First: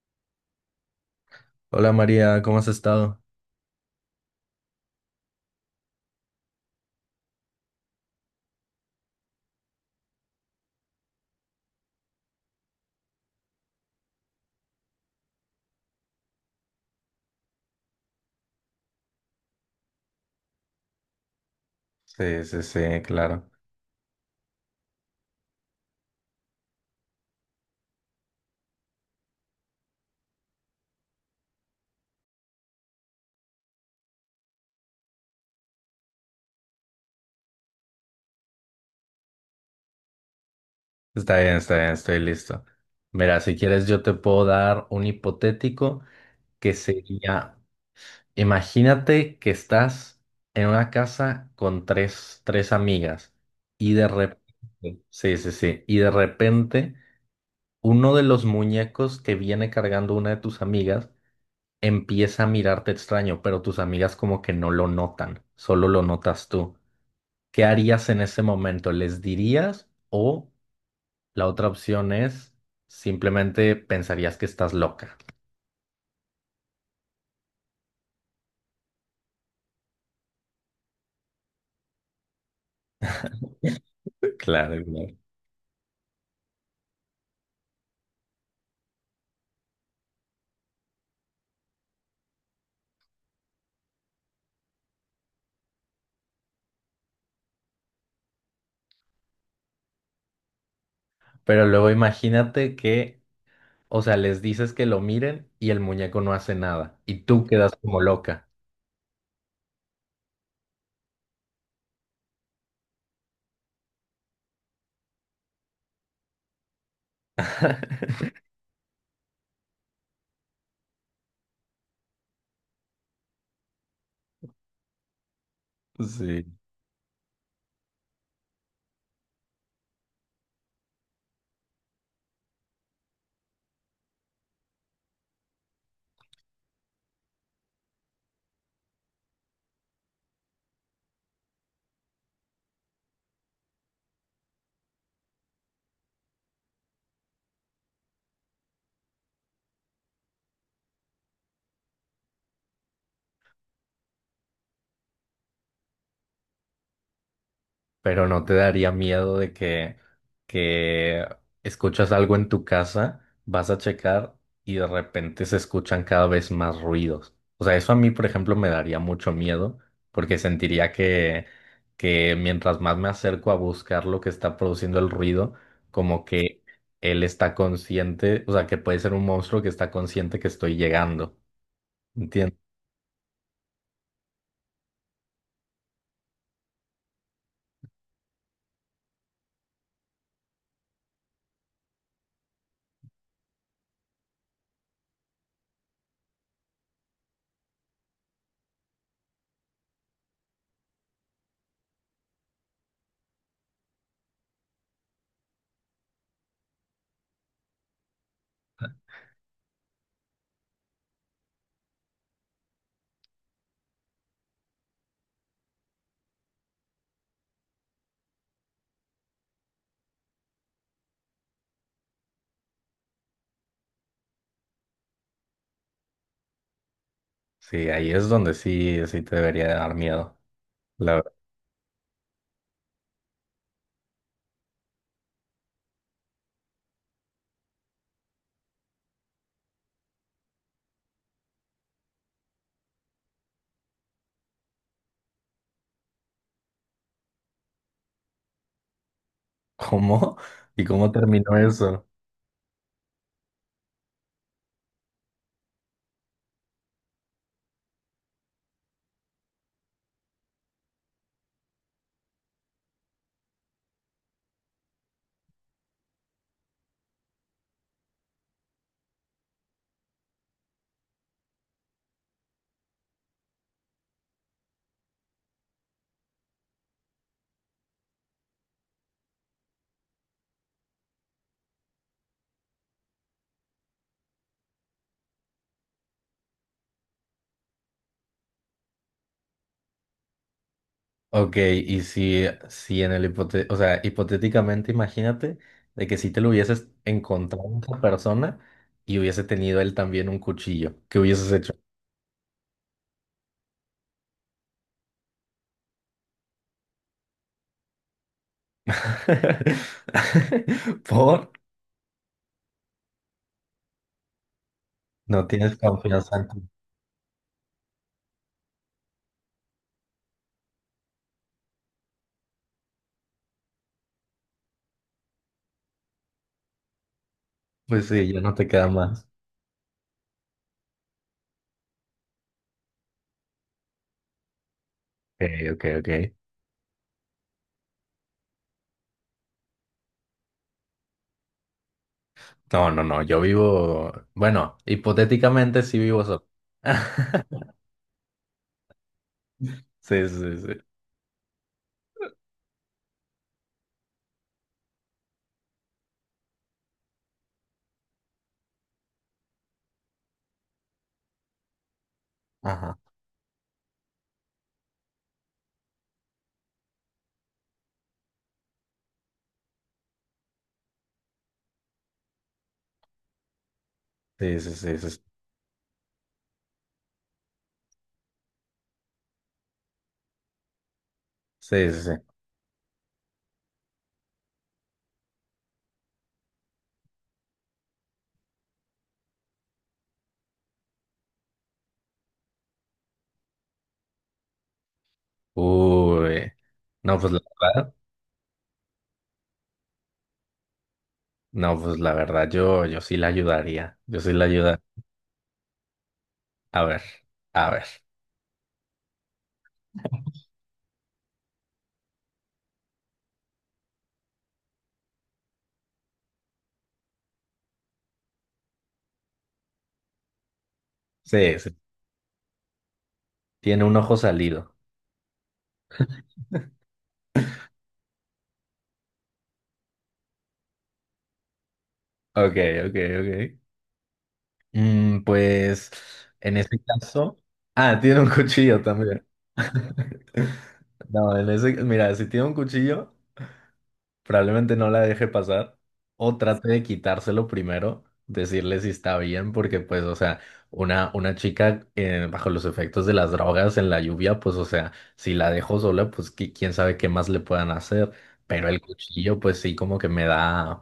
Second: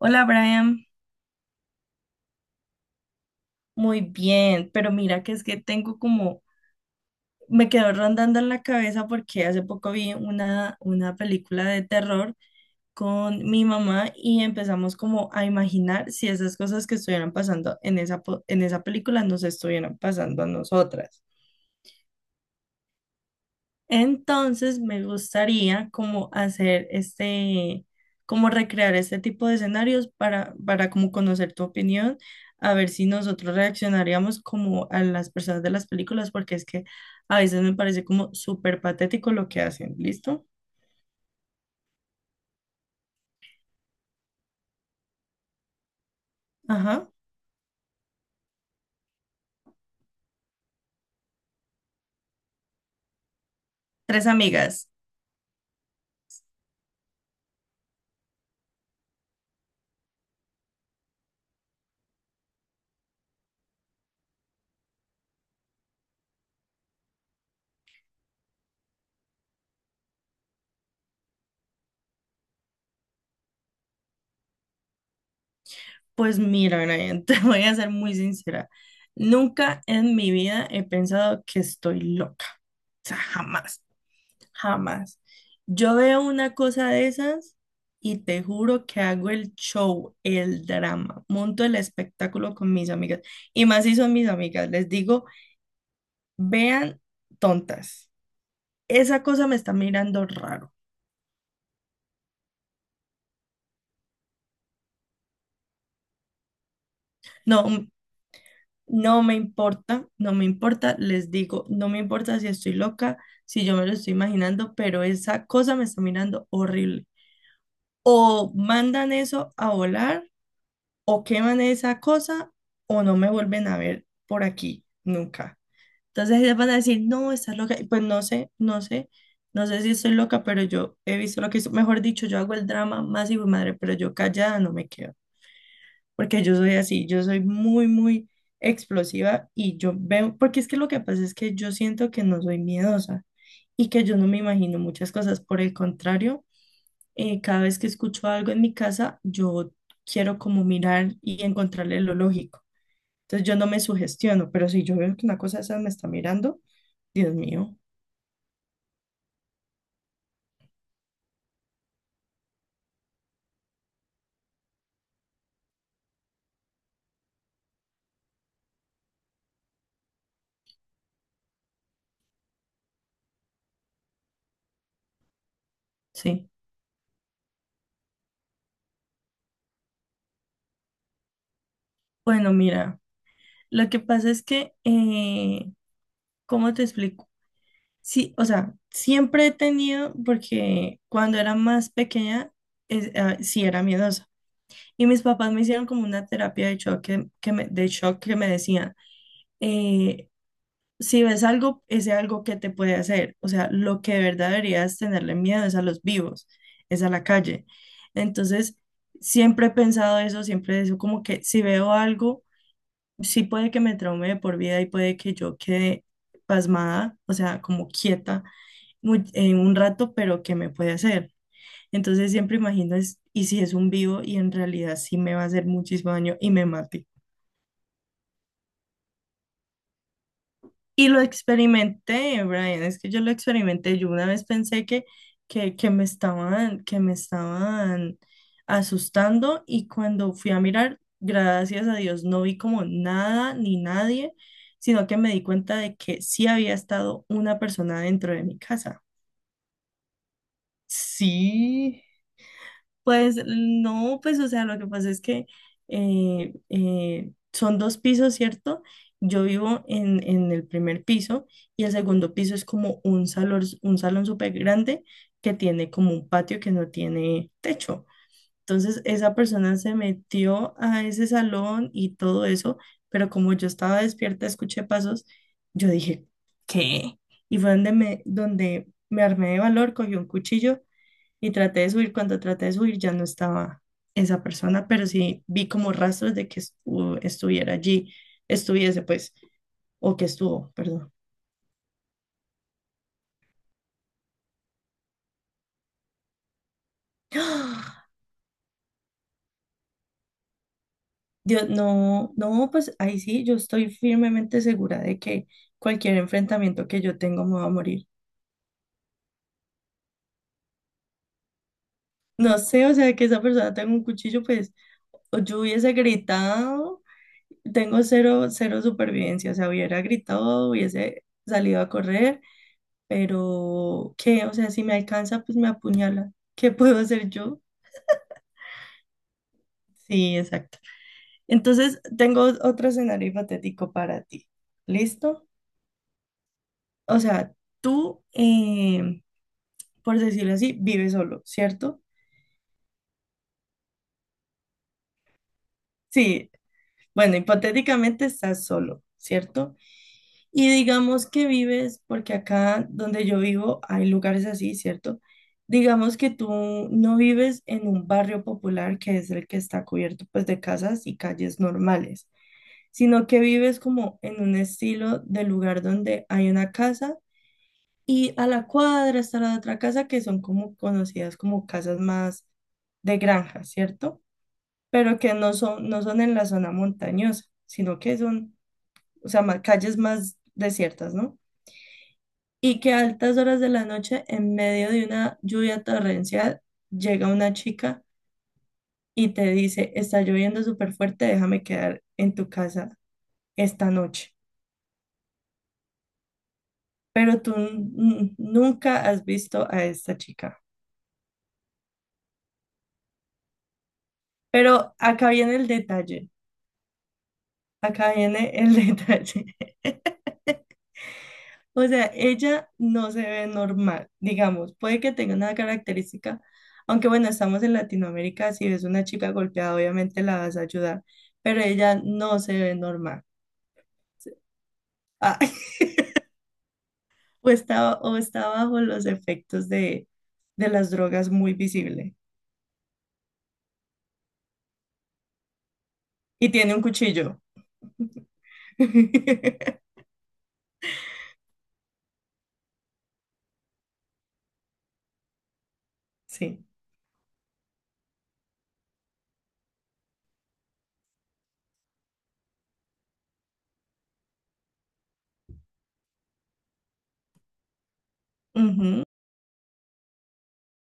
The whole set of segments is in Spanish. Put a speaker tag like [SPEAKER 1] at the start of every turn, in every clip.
[SPEAKER 1] Hola Brian,
[SPEAKER 2] Hola María, ¿cómo has estado?
[SPEAKER 1] muy bien, pero mira que es que tengo me quedó rondando en la cabeza porque hace poco vi una película de terror con mi mamá y empezamos como a imaginar si esas cosas que estuvieran pasando en en esa película nos estuvieran pasando a nosotras.
[SPEAKER 2] Sí, sí, sí, claro.
[SPEAKER 1] Entonces me gustaría como hacer como recrear este tipo de escenarios para como conocer tu opinión, a ver si nosotros reaccionaríamos como a las personas de las películas, porque es que a veces me parece como súper patético lo que hacen, ¿listo?
[SPEAKER 2] Está bien, estoy listo. Mira, si quieres yo te puedo dar un hipotético que
[SPEAKER 1] Ajá.
[SPEAKER 2] sería, imagínate que estás en una casa con tres amigas y de
[SPEAKER 1] Tres
[SPEAKER 2] repente,
[SPEAKER 1] amigas.
[SPEAKER 2] sí, sí, sí, y de repente uno de los muñecos que viene cargando una de tus amigas empieza a mirarte extraño, pero tus amigas como que no lo notan, solo lo notas tú. ¿Qué harías en ese momento? ¿Les dirías? O la otra opción es simplemente pensarías que estás loca.
[SPEAKER 1] Pues mira, Brian, te voy a ser muy sincera. Nunca en mi vida he pensado que estoy loca. O sea, jamás.
[SPEAKER 2] Claro, claro.
[SPEAKER 1] Jamás. Yo veo una cosa de esas y te juro que hago el show, el drama, monto el espectáculo con mis amigas. Y más si son mis amigas, les digo, vean tontas, esa cosa me está mirando raro.
[SPEAKER 2] Pero luego imagínate que, o sea, les dices que lo miren y el muñeco no hace nada y tú
[SPEAKER 1] No,
[SPEAKER 2] quedas
[SPEAKER 1] m-
[SPEAKER 2] como loca.
[SPEAKER 1] no me importa, no me importa, les digo, no me importa si estoy loca, si yo me lo estoy imaginando, pero esa cosa me está mirando horrible. O mandan eso a volar o queman esa cosa o no me vuelven a ver por aquí nunca. Entonces ellas
[SPEAKER 2] Sí.
[SPEAKER 1] van a decir, no, estás loca. Y pues no sé si estoy loca, pero yo he visto lo que hizo. Mejor dicho, yo hago el drama más hijo de madre, pero yo callada no me quedo. Porque yo soy así, yo soy muy explosiva y yo veo, porque es que lo que pasa es que yo siento que no soy miedosa y que yo no me imagino muchas cosas. Por el contrario cada vez que escucho algo en mi casa, yo quiero como mirar y encontrarle lo lógico. Entonces yo no me sugestiono, pero si yo veo que una cosa esa me está mirando, Dios mío,
[SPEAKER 2] Pero no te daría miedo de que escuchas algo en tu casa, vas a checar y de repente se escuchan cada vez más ruidos. O sea, eso a mí, por ejemplo, me daría mucho miedo porque sentiría que mientras más me acerco a buscar lo que está produciendo el ruido, como
[SPEAKER 1] sí.
[SPEAKER 2] que él está consciente, o sea, que puede ser un monstruo que está consciente que estoy llegando.
[SPEAKER 1] Bueno,
[SPEAKER 2] ¿Entiendes?
[SPEAKER 1] mira, lo que pasa es que, ¿cómo te explico? Sí, o sea, siempre he tenido, porque cuando era más pequeña, sí era miedosa. Y mis papás me hicieron como una terapia de shock de shock que me decían, eh, si ves algo, ese algo que te puede hacer. O sea, lo que de verdad deberías tenerle miedo es a los vivos, es a la calle. Entonces, siempre he pensado eso, siempre eso, como que si veo algo, sí puede que me traume de por vida y puede que yo quede pasmada, o sea, como quieta en un rato, pero ¿qué me puede hacer? Entonces siempre imagino es, y si es un vivo y en realidad sí me va a hacer muchísimo daño y me mata.
[SPEAKER 2] Sí, ahí es donde sí, sí te debería dar miedo.
[SPEAKER 1] Y lo experimenté, Brian, es que yo lo experimenté. Yo una vez pensé que me estaban, que me estaban asustando y cuando fui a mirar, gracias a Dios, no vi como nada ni nadie, sino que me di cuenta de que sí había estado una persona dentro de mi casa.
[SPEAKER 2] ¿Cómo? ¿Y cómo terminó
[SPEAKER 1] Sí.
[SPEAKER 2] eso?
[SPEAKER 1] Pues no, pues o sea, lo que pasa es que son dos pisos, ¿cierto? Yo vivo en el primer piso y el segundo piso es como un salón súper grande que tiene como un patio que no tiene techo. Entonces esa persona se metió a ese salón y todo eso, pero como yo estaba despierta, escuché pasos, yo dije, ¿qué? Y fue donde donde me armé de valor, cogí un cuchillo y traté de subir, cuando traté de subir ya no estaba esa persona, pero sí vi como rastros de que estuviera allí, estuviese pues, o que estuvo, perdón.
[SPEAKER 2] Ok, y si en el hipote, o sea, hipotéticamente imagínate de que si te lo hubieses encontrado a esa
[SPEAKER 1] ¡Ah!
[SPEAKER 2] persona y hubiese tenido él también un cuchillo, ¿qué hubieses
[SPEAKER 1] Dios,
[SPEAKER 2] hecho?
[SPEAKER 1] no, no, pues ahí sí, yo estoy firmemente segura de que cualquier enfrentamiento que yo tengo me va a morir.
[SPEAKER 2] ¿Por?
[SPEAKER 1] No sé, o sea, que esa persona tenga un cuchillo, pues, o
[SPEAKER 2] No
[SPEAKER 1] yo
[SPEAKER 2] tienes
[SPEAKER 1] hubiese
[SPEAKER 2] confianza en ti.
[SPEAKER 1] gritado, tengo cero, cero supervivencia, o sea, hubiera gritado, hubiese salido a correr pero ¿qué? O sea, si me alcanza, pues me apuñala. ¿Qué puedo hacer yo?
[SPEAKER 2] Pues sí, ya no te queda más.
[SPEAKER 1] Sí, exacto. Entonces, tengo otro escenario hipotético para ti. ¿Listo?
[SPEAKER 2] Ok, ok, ok.
[SPEAKER 1] O sea, tú, por decirlo así, vives solo, ¿cierto?
[SPEAKER 2] No, no, no, yo vivo, bueno, hipotéticamente sí vivo solo.
[SPEAKER 1] Sí, bueno, hipotéticamente estás solo, ¿cierto?
[SPEAKER 2] Sí, sí,
[SPEAKER 1] Y
[SPEAKER 2] sí.
[SPEAKER 1] digamos que vives, porque acá donde yo vivo hay lugares así, ¿cierto? Digamos que tú no vives en un barrio popular que es el que está cubierto pues de casas y calles normales,
[SPEAKER 2] Ajá.
[SPEAKER 1] sino que vives como en un estilo de lugar donde hay una casa y a la cuadra está la otra casa que son como conocidas como casas más de granja, ¿cierto?
[SPEAKER 2] Sí, sí, sí, sí. Sí,
[SPEAKER 1] Pero que no son en la zona montañosa, sino que son, o sea, calles más desiertas, ¿no?
[SPEAKER 2] sí, sí.
[SPEAKER 1] Y que a altas horas de la noche, en medio de una lluvia torrencial, llega una chica y te dice, está lloviendo súper fuerte, déjame quedar en tu casa esta noche.
[SPEAKER 2] Uy, no, pues la
[SPEAKER 1] Pero
[SPEAKER 2] verdad,
[SPEAKER 1] nunca has visto a esta chica.
[SPEAKER 2] no, pues la verdad, yo sí la ayudaría. Yo sí la ayuda.
[SPEAKER 1] Pero acá viene el detalle,
[SPEAKER 2] A ver, a ver.
[SPEAKER 1] acá viene el detalle. O sea, ella no se ve normal, digamos, puede que tenga una característica, aunque bueno, estamos en Latinoamérica, si ves una chica golpeada, obviamente la vas a ayudar,
[SPEAKER 2] Sí,
[SPEAKER 1] pero
[SPEAKER 2] sí.
[SPEAKER 1] ella no se ve normal.
[SPEAKER 2] Tiene un ojo salido.
[SPEAKER 1] Ah, o está bajo los efectos de las drogas muy visible.
[SPEAKER 2] Ok, ok, ok. Mm, pues
[SPEAKER 1] Y
[SPEAKER 2] en
[SPEAKER 1] tiene
[SPEAKER 2] este
[SPEAKER 1] un cuchillo.
[SPEAKER 2] caso. Ah, tiene un cuchillo también. No, en ese, mira, si tiene un cuchillo. Probablemente no la deje pasar o
[SPEAKER 1] Sí.
[SPEAKER 2] trate de quitárselo primero, decirle si está bien, porque pues, o sea, una chica bajo los efectos de las drogas en la lluvia, pues, o sea, si la dejo sola, pues qui- quién sabe qué más le puedan hacer, pero el
[SPEAKER 1] Ujú.
[SPEAKER 2] cuchillo, pues sí, como que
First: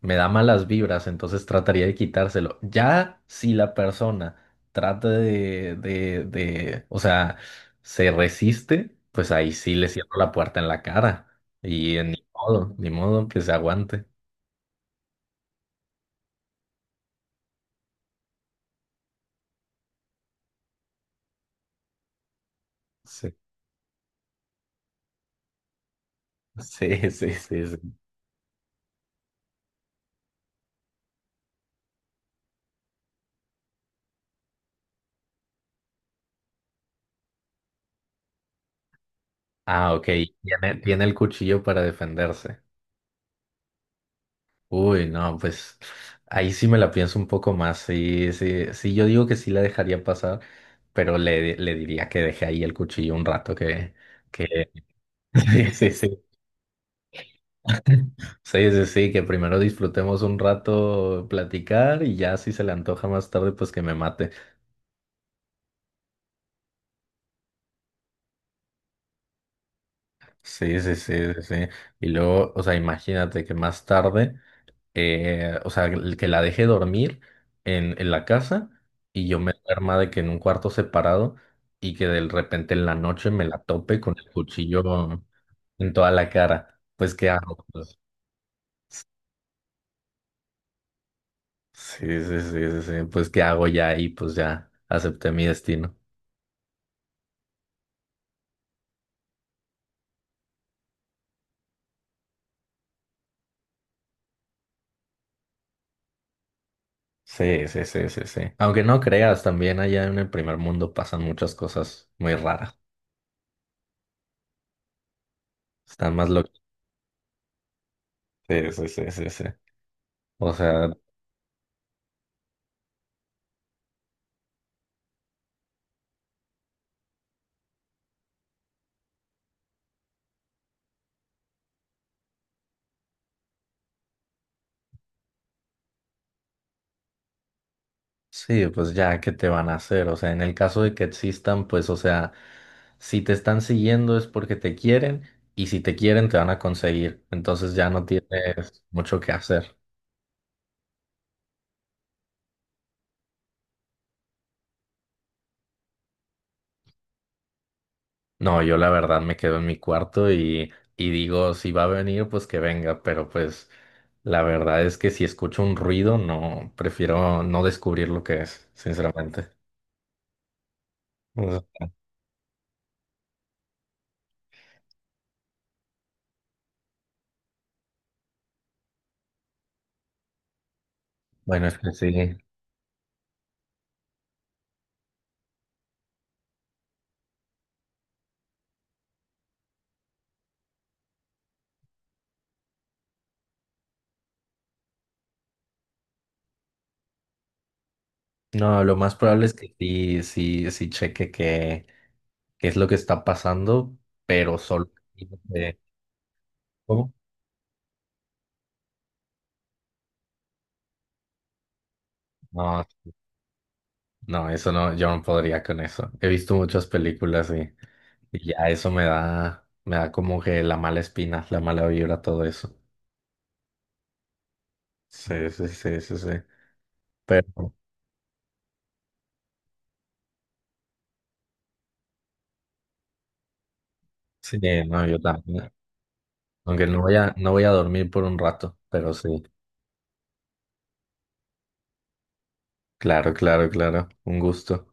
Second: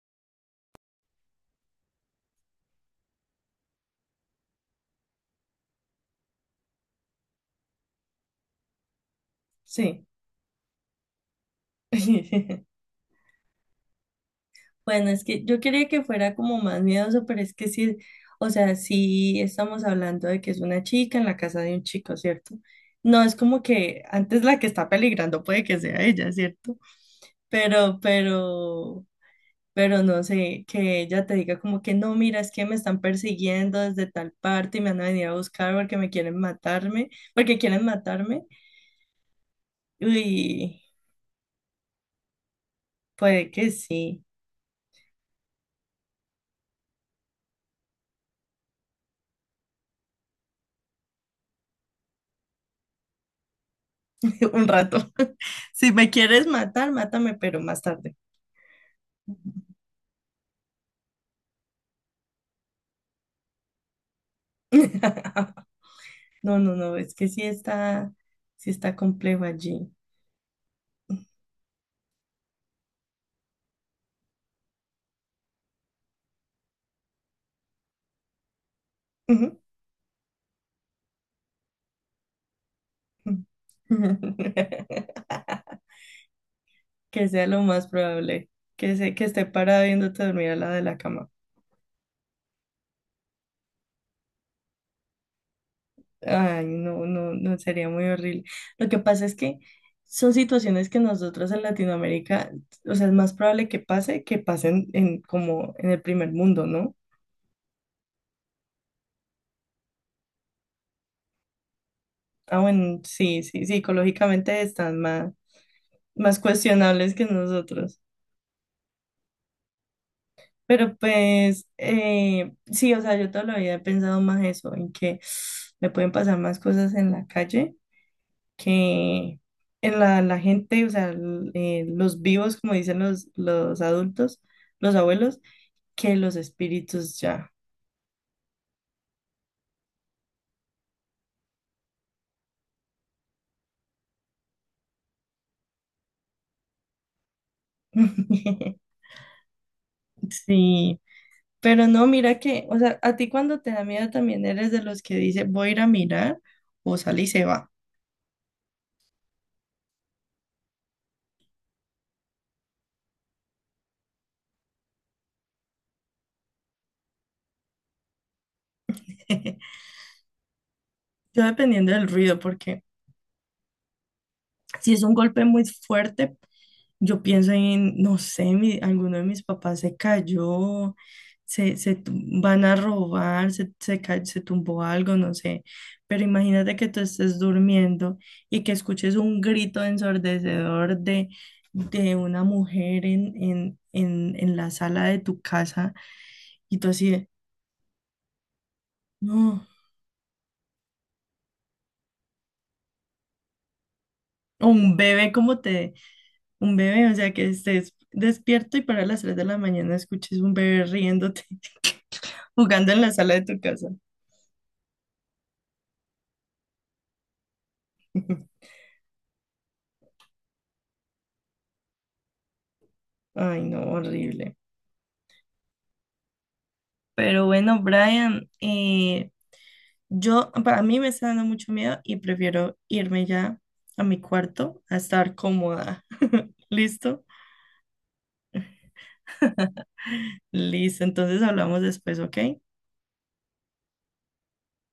[SPEAKER 2] me da malas vibras, entonces trataría de quitárselo. Ya si la persona trata de o sea, se resiste, pues ahí sí le
[SPEAKER 1] Sí.
[SPEAKER 2] cierro la puerta en la cara. Y en modo, ni modo que se aguante.
[SPEAKER 1] Bueno, es que yo quería que fuera como más miedoso, pero es que sí, o sea, sí estamos hablando de que es una chica en la casa de un chico, ¿cierto? No
[SPEAKER 2] Sí,
[SPEAKER 1] es como que antes la que está peligrando puede que sea ella, ¿cierto?
[SPEAKER 2] sí, sí, sí. Sí.
[SPEAKER 1] Pero, pero, pero no sé, que ella te diga como que no, mira, es que me están persiguiendo desde tal parte y me van a venir a buscar porque me quieren matarme, porque quieren matarme.
[SPEAKER 2] Ah, ok. Tiene,
[SPEAKER 1] Uy,
[SPEAKER 2] tiene el cuchillo para defenderse.
[SPEAKER 1] puede que sí,
[SPEAKER 2] Uy, no, pues ahí sí me la pienso un poco más. Sí, sí, sí, yo digo que sí la dejaría pasar, pero le diría que deje ahí el cuchillo un rato, que,
[SPEAKER 1] un
[SPEAKER 2] que,
[SPEAKER 1] rato.
[SPEAKER 2] sí, sí,
[SPEAKER 1] Si me
[SPEAKER 2] sí,
[SPEAKER 1] quieres matar, mátame, pero más tarde.
[SPEAKER 2] sí, sí, sí, que primero disfrutemos un rato platicar y ya si se le antoja más tarde, pues que me mate.
[SPEAKER 1] No, no, no, es que sí está complejo allí.
[SPEAKER 2] Sí, sí, sí, sí, sí. Y luego, o sea, imagínate que más tarde. O sea, el que la deje dormir en la casa y yo me
[SPEAKER 1] Ujú.
[SPEAKER 2] duerma de que en un cuarto separado y que de repente en la noche me la tope con el cuchillo en toda la cara. Pues,
[SPEAKER 1] Que
[SPEAKER 2] ¿qué
[SPEAKER 1] sea lo
[SPEAKER 2] hago?
[SPEAKER 1] más
[SPEAKER 2] Pues,
[SPEAKER 1] probable, que esté parada viéndote dormir al lado de la cama.
[SPEAKER 2] sí, sí, sí, sí, sí. Pues, ¿qué hago ya ahí? Pues ya acepté mi destino.
[SPEAKER 1] Ay, no, no, no, sería muy horrible. Lo que pasa es que son situaciones que nosotros en Latinoamérica, o sea, es más probable que pase que pasen en, como en el primer mundo, ¿no?
[SPEAKER 2] Sí, sí, sí, sí, sí. Aunque no creas, también allá en el primer mundo pasan muchas cosas muy
[SPEAKER 1] Ah,
[SPEAKER 2] raras.
[SPEAKER 1] bueno, sí, sí, psicológicamente están
[SPEAKER 2] Están más
[SPEAKER 1] más
[SPEAKER 2] locos.
[SPEAKER 1] cuestionables que nosotros.
[SPEAKER 2] Sí, sí, sí, sí, sí. O sea,
[SPEAKER 1] Pero pues, sí, o sea, yo toda la vida he pensado más eso, en que me pueden pasar más cosas en la calle que en la gente, o sea, los vivos, como dicen los adultos, los abuelos, que los espíritus ya.
[SPEAKER 2] sí, pues ya, ¿qué te van a hacer? O sea, en el caso de que existan, pues, o sea, si te están siguiendo es porque te quieren y si te quieren te van a conseguir. Entonces ya no tienes mucho que hacer.
[SPEAKER 1] Sí, pero no, mira que, o sea, a ti cuando te da miedo también eres de los que dice voy a ir a mirar o sale y se va.
[SPEAKER 2] No, yo la verdad me quedo en mi cuarto y digo, si va a venir, pues que venga, pero pues la verdad es que si escucho un ruido, no, prefiero no descubrir lo que es, sinceramente. O
[SPEAKER 1] Yo
[SPEAKER 2] sea,
[SPEAKER 1] dependiendo del ruido, porque si es un golpe muy fuerte, yo pienso en, no sé, alguno de mis papás se cayó,
[SPEAKER 2] bueno,
[SPEAKER 1] se,
[SPEAKER 2] es que
[SPEAKER 1] se
[SPEAKER 2] sí.
[SPEAKER 1] tu- van a robar, se tumbó algo, no sé. Pero imagínate que tú estés durmiendo y que escuches un grito ensordecedor de una mujer en la sala de tu casa y tú así de,
[SPEAKER 2] No, lo más probable es
[SPEAKER 1] no,
[SPEAKER 2] que sí, sí, sí cheque qué es lo que está pasando, pero
[SPEAKER 1] o
[SPEAKER 2] solo
[SPEAKER 1] un bebé como
[SPEAKER 2] de-
[SPEAKER 1] te un bebé,
[SPEAKER 2] ¿Cómo?
[SPEAKER 1] o sea, que estés despierto y para las 3 de la mañana escuches un bebé riéndote,
[SPEAKER 2] No,
[SPEAKER 1] jugando en la sala de tu casa.
[SPEAKER 2] no, eso no, yo no podría con eso. He visto muchas películas y ya eso me da como que la mala espina, la mala vibra, todo eso.
[SPEAKER 1] Ay, no, horrible.
[SPEAKER 2] Sí, sí, sí, sí, sí.
[SPEAKER 1] Pero
[SPEAKER 2] Pero
[SPEAKER 1] bueno, Brian, yo, para mí me está dando mucho miedo y prefiero irme ya a mi
[SPEAKER 2] sí,
[SPEAKER 1] cuarto a
[SPEAKER 2] no, yo
[SPEAKER 1] estar
[SPEAKER 2] también.
[SPEAKER 1] cómoda.
[SPEAKER 2] Aunque no voy
[SPEAKER 1] ¿Listo?
[SPEAKER 2] a, no voy a dormir por un rato, pero sí.
[SPEAKER 1] Listo, entonces hablamos después, ¿ok?
[SPEAKER 2] Claro, claro, claro. Un gusto.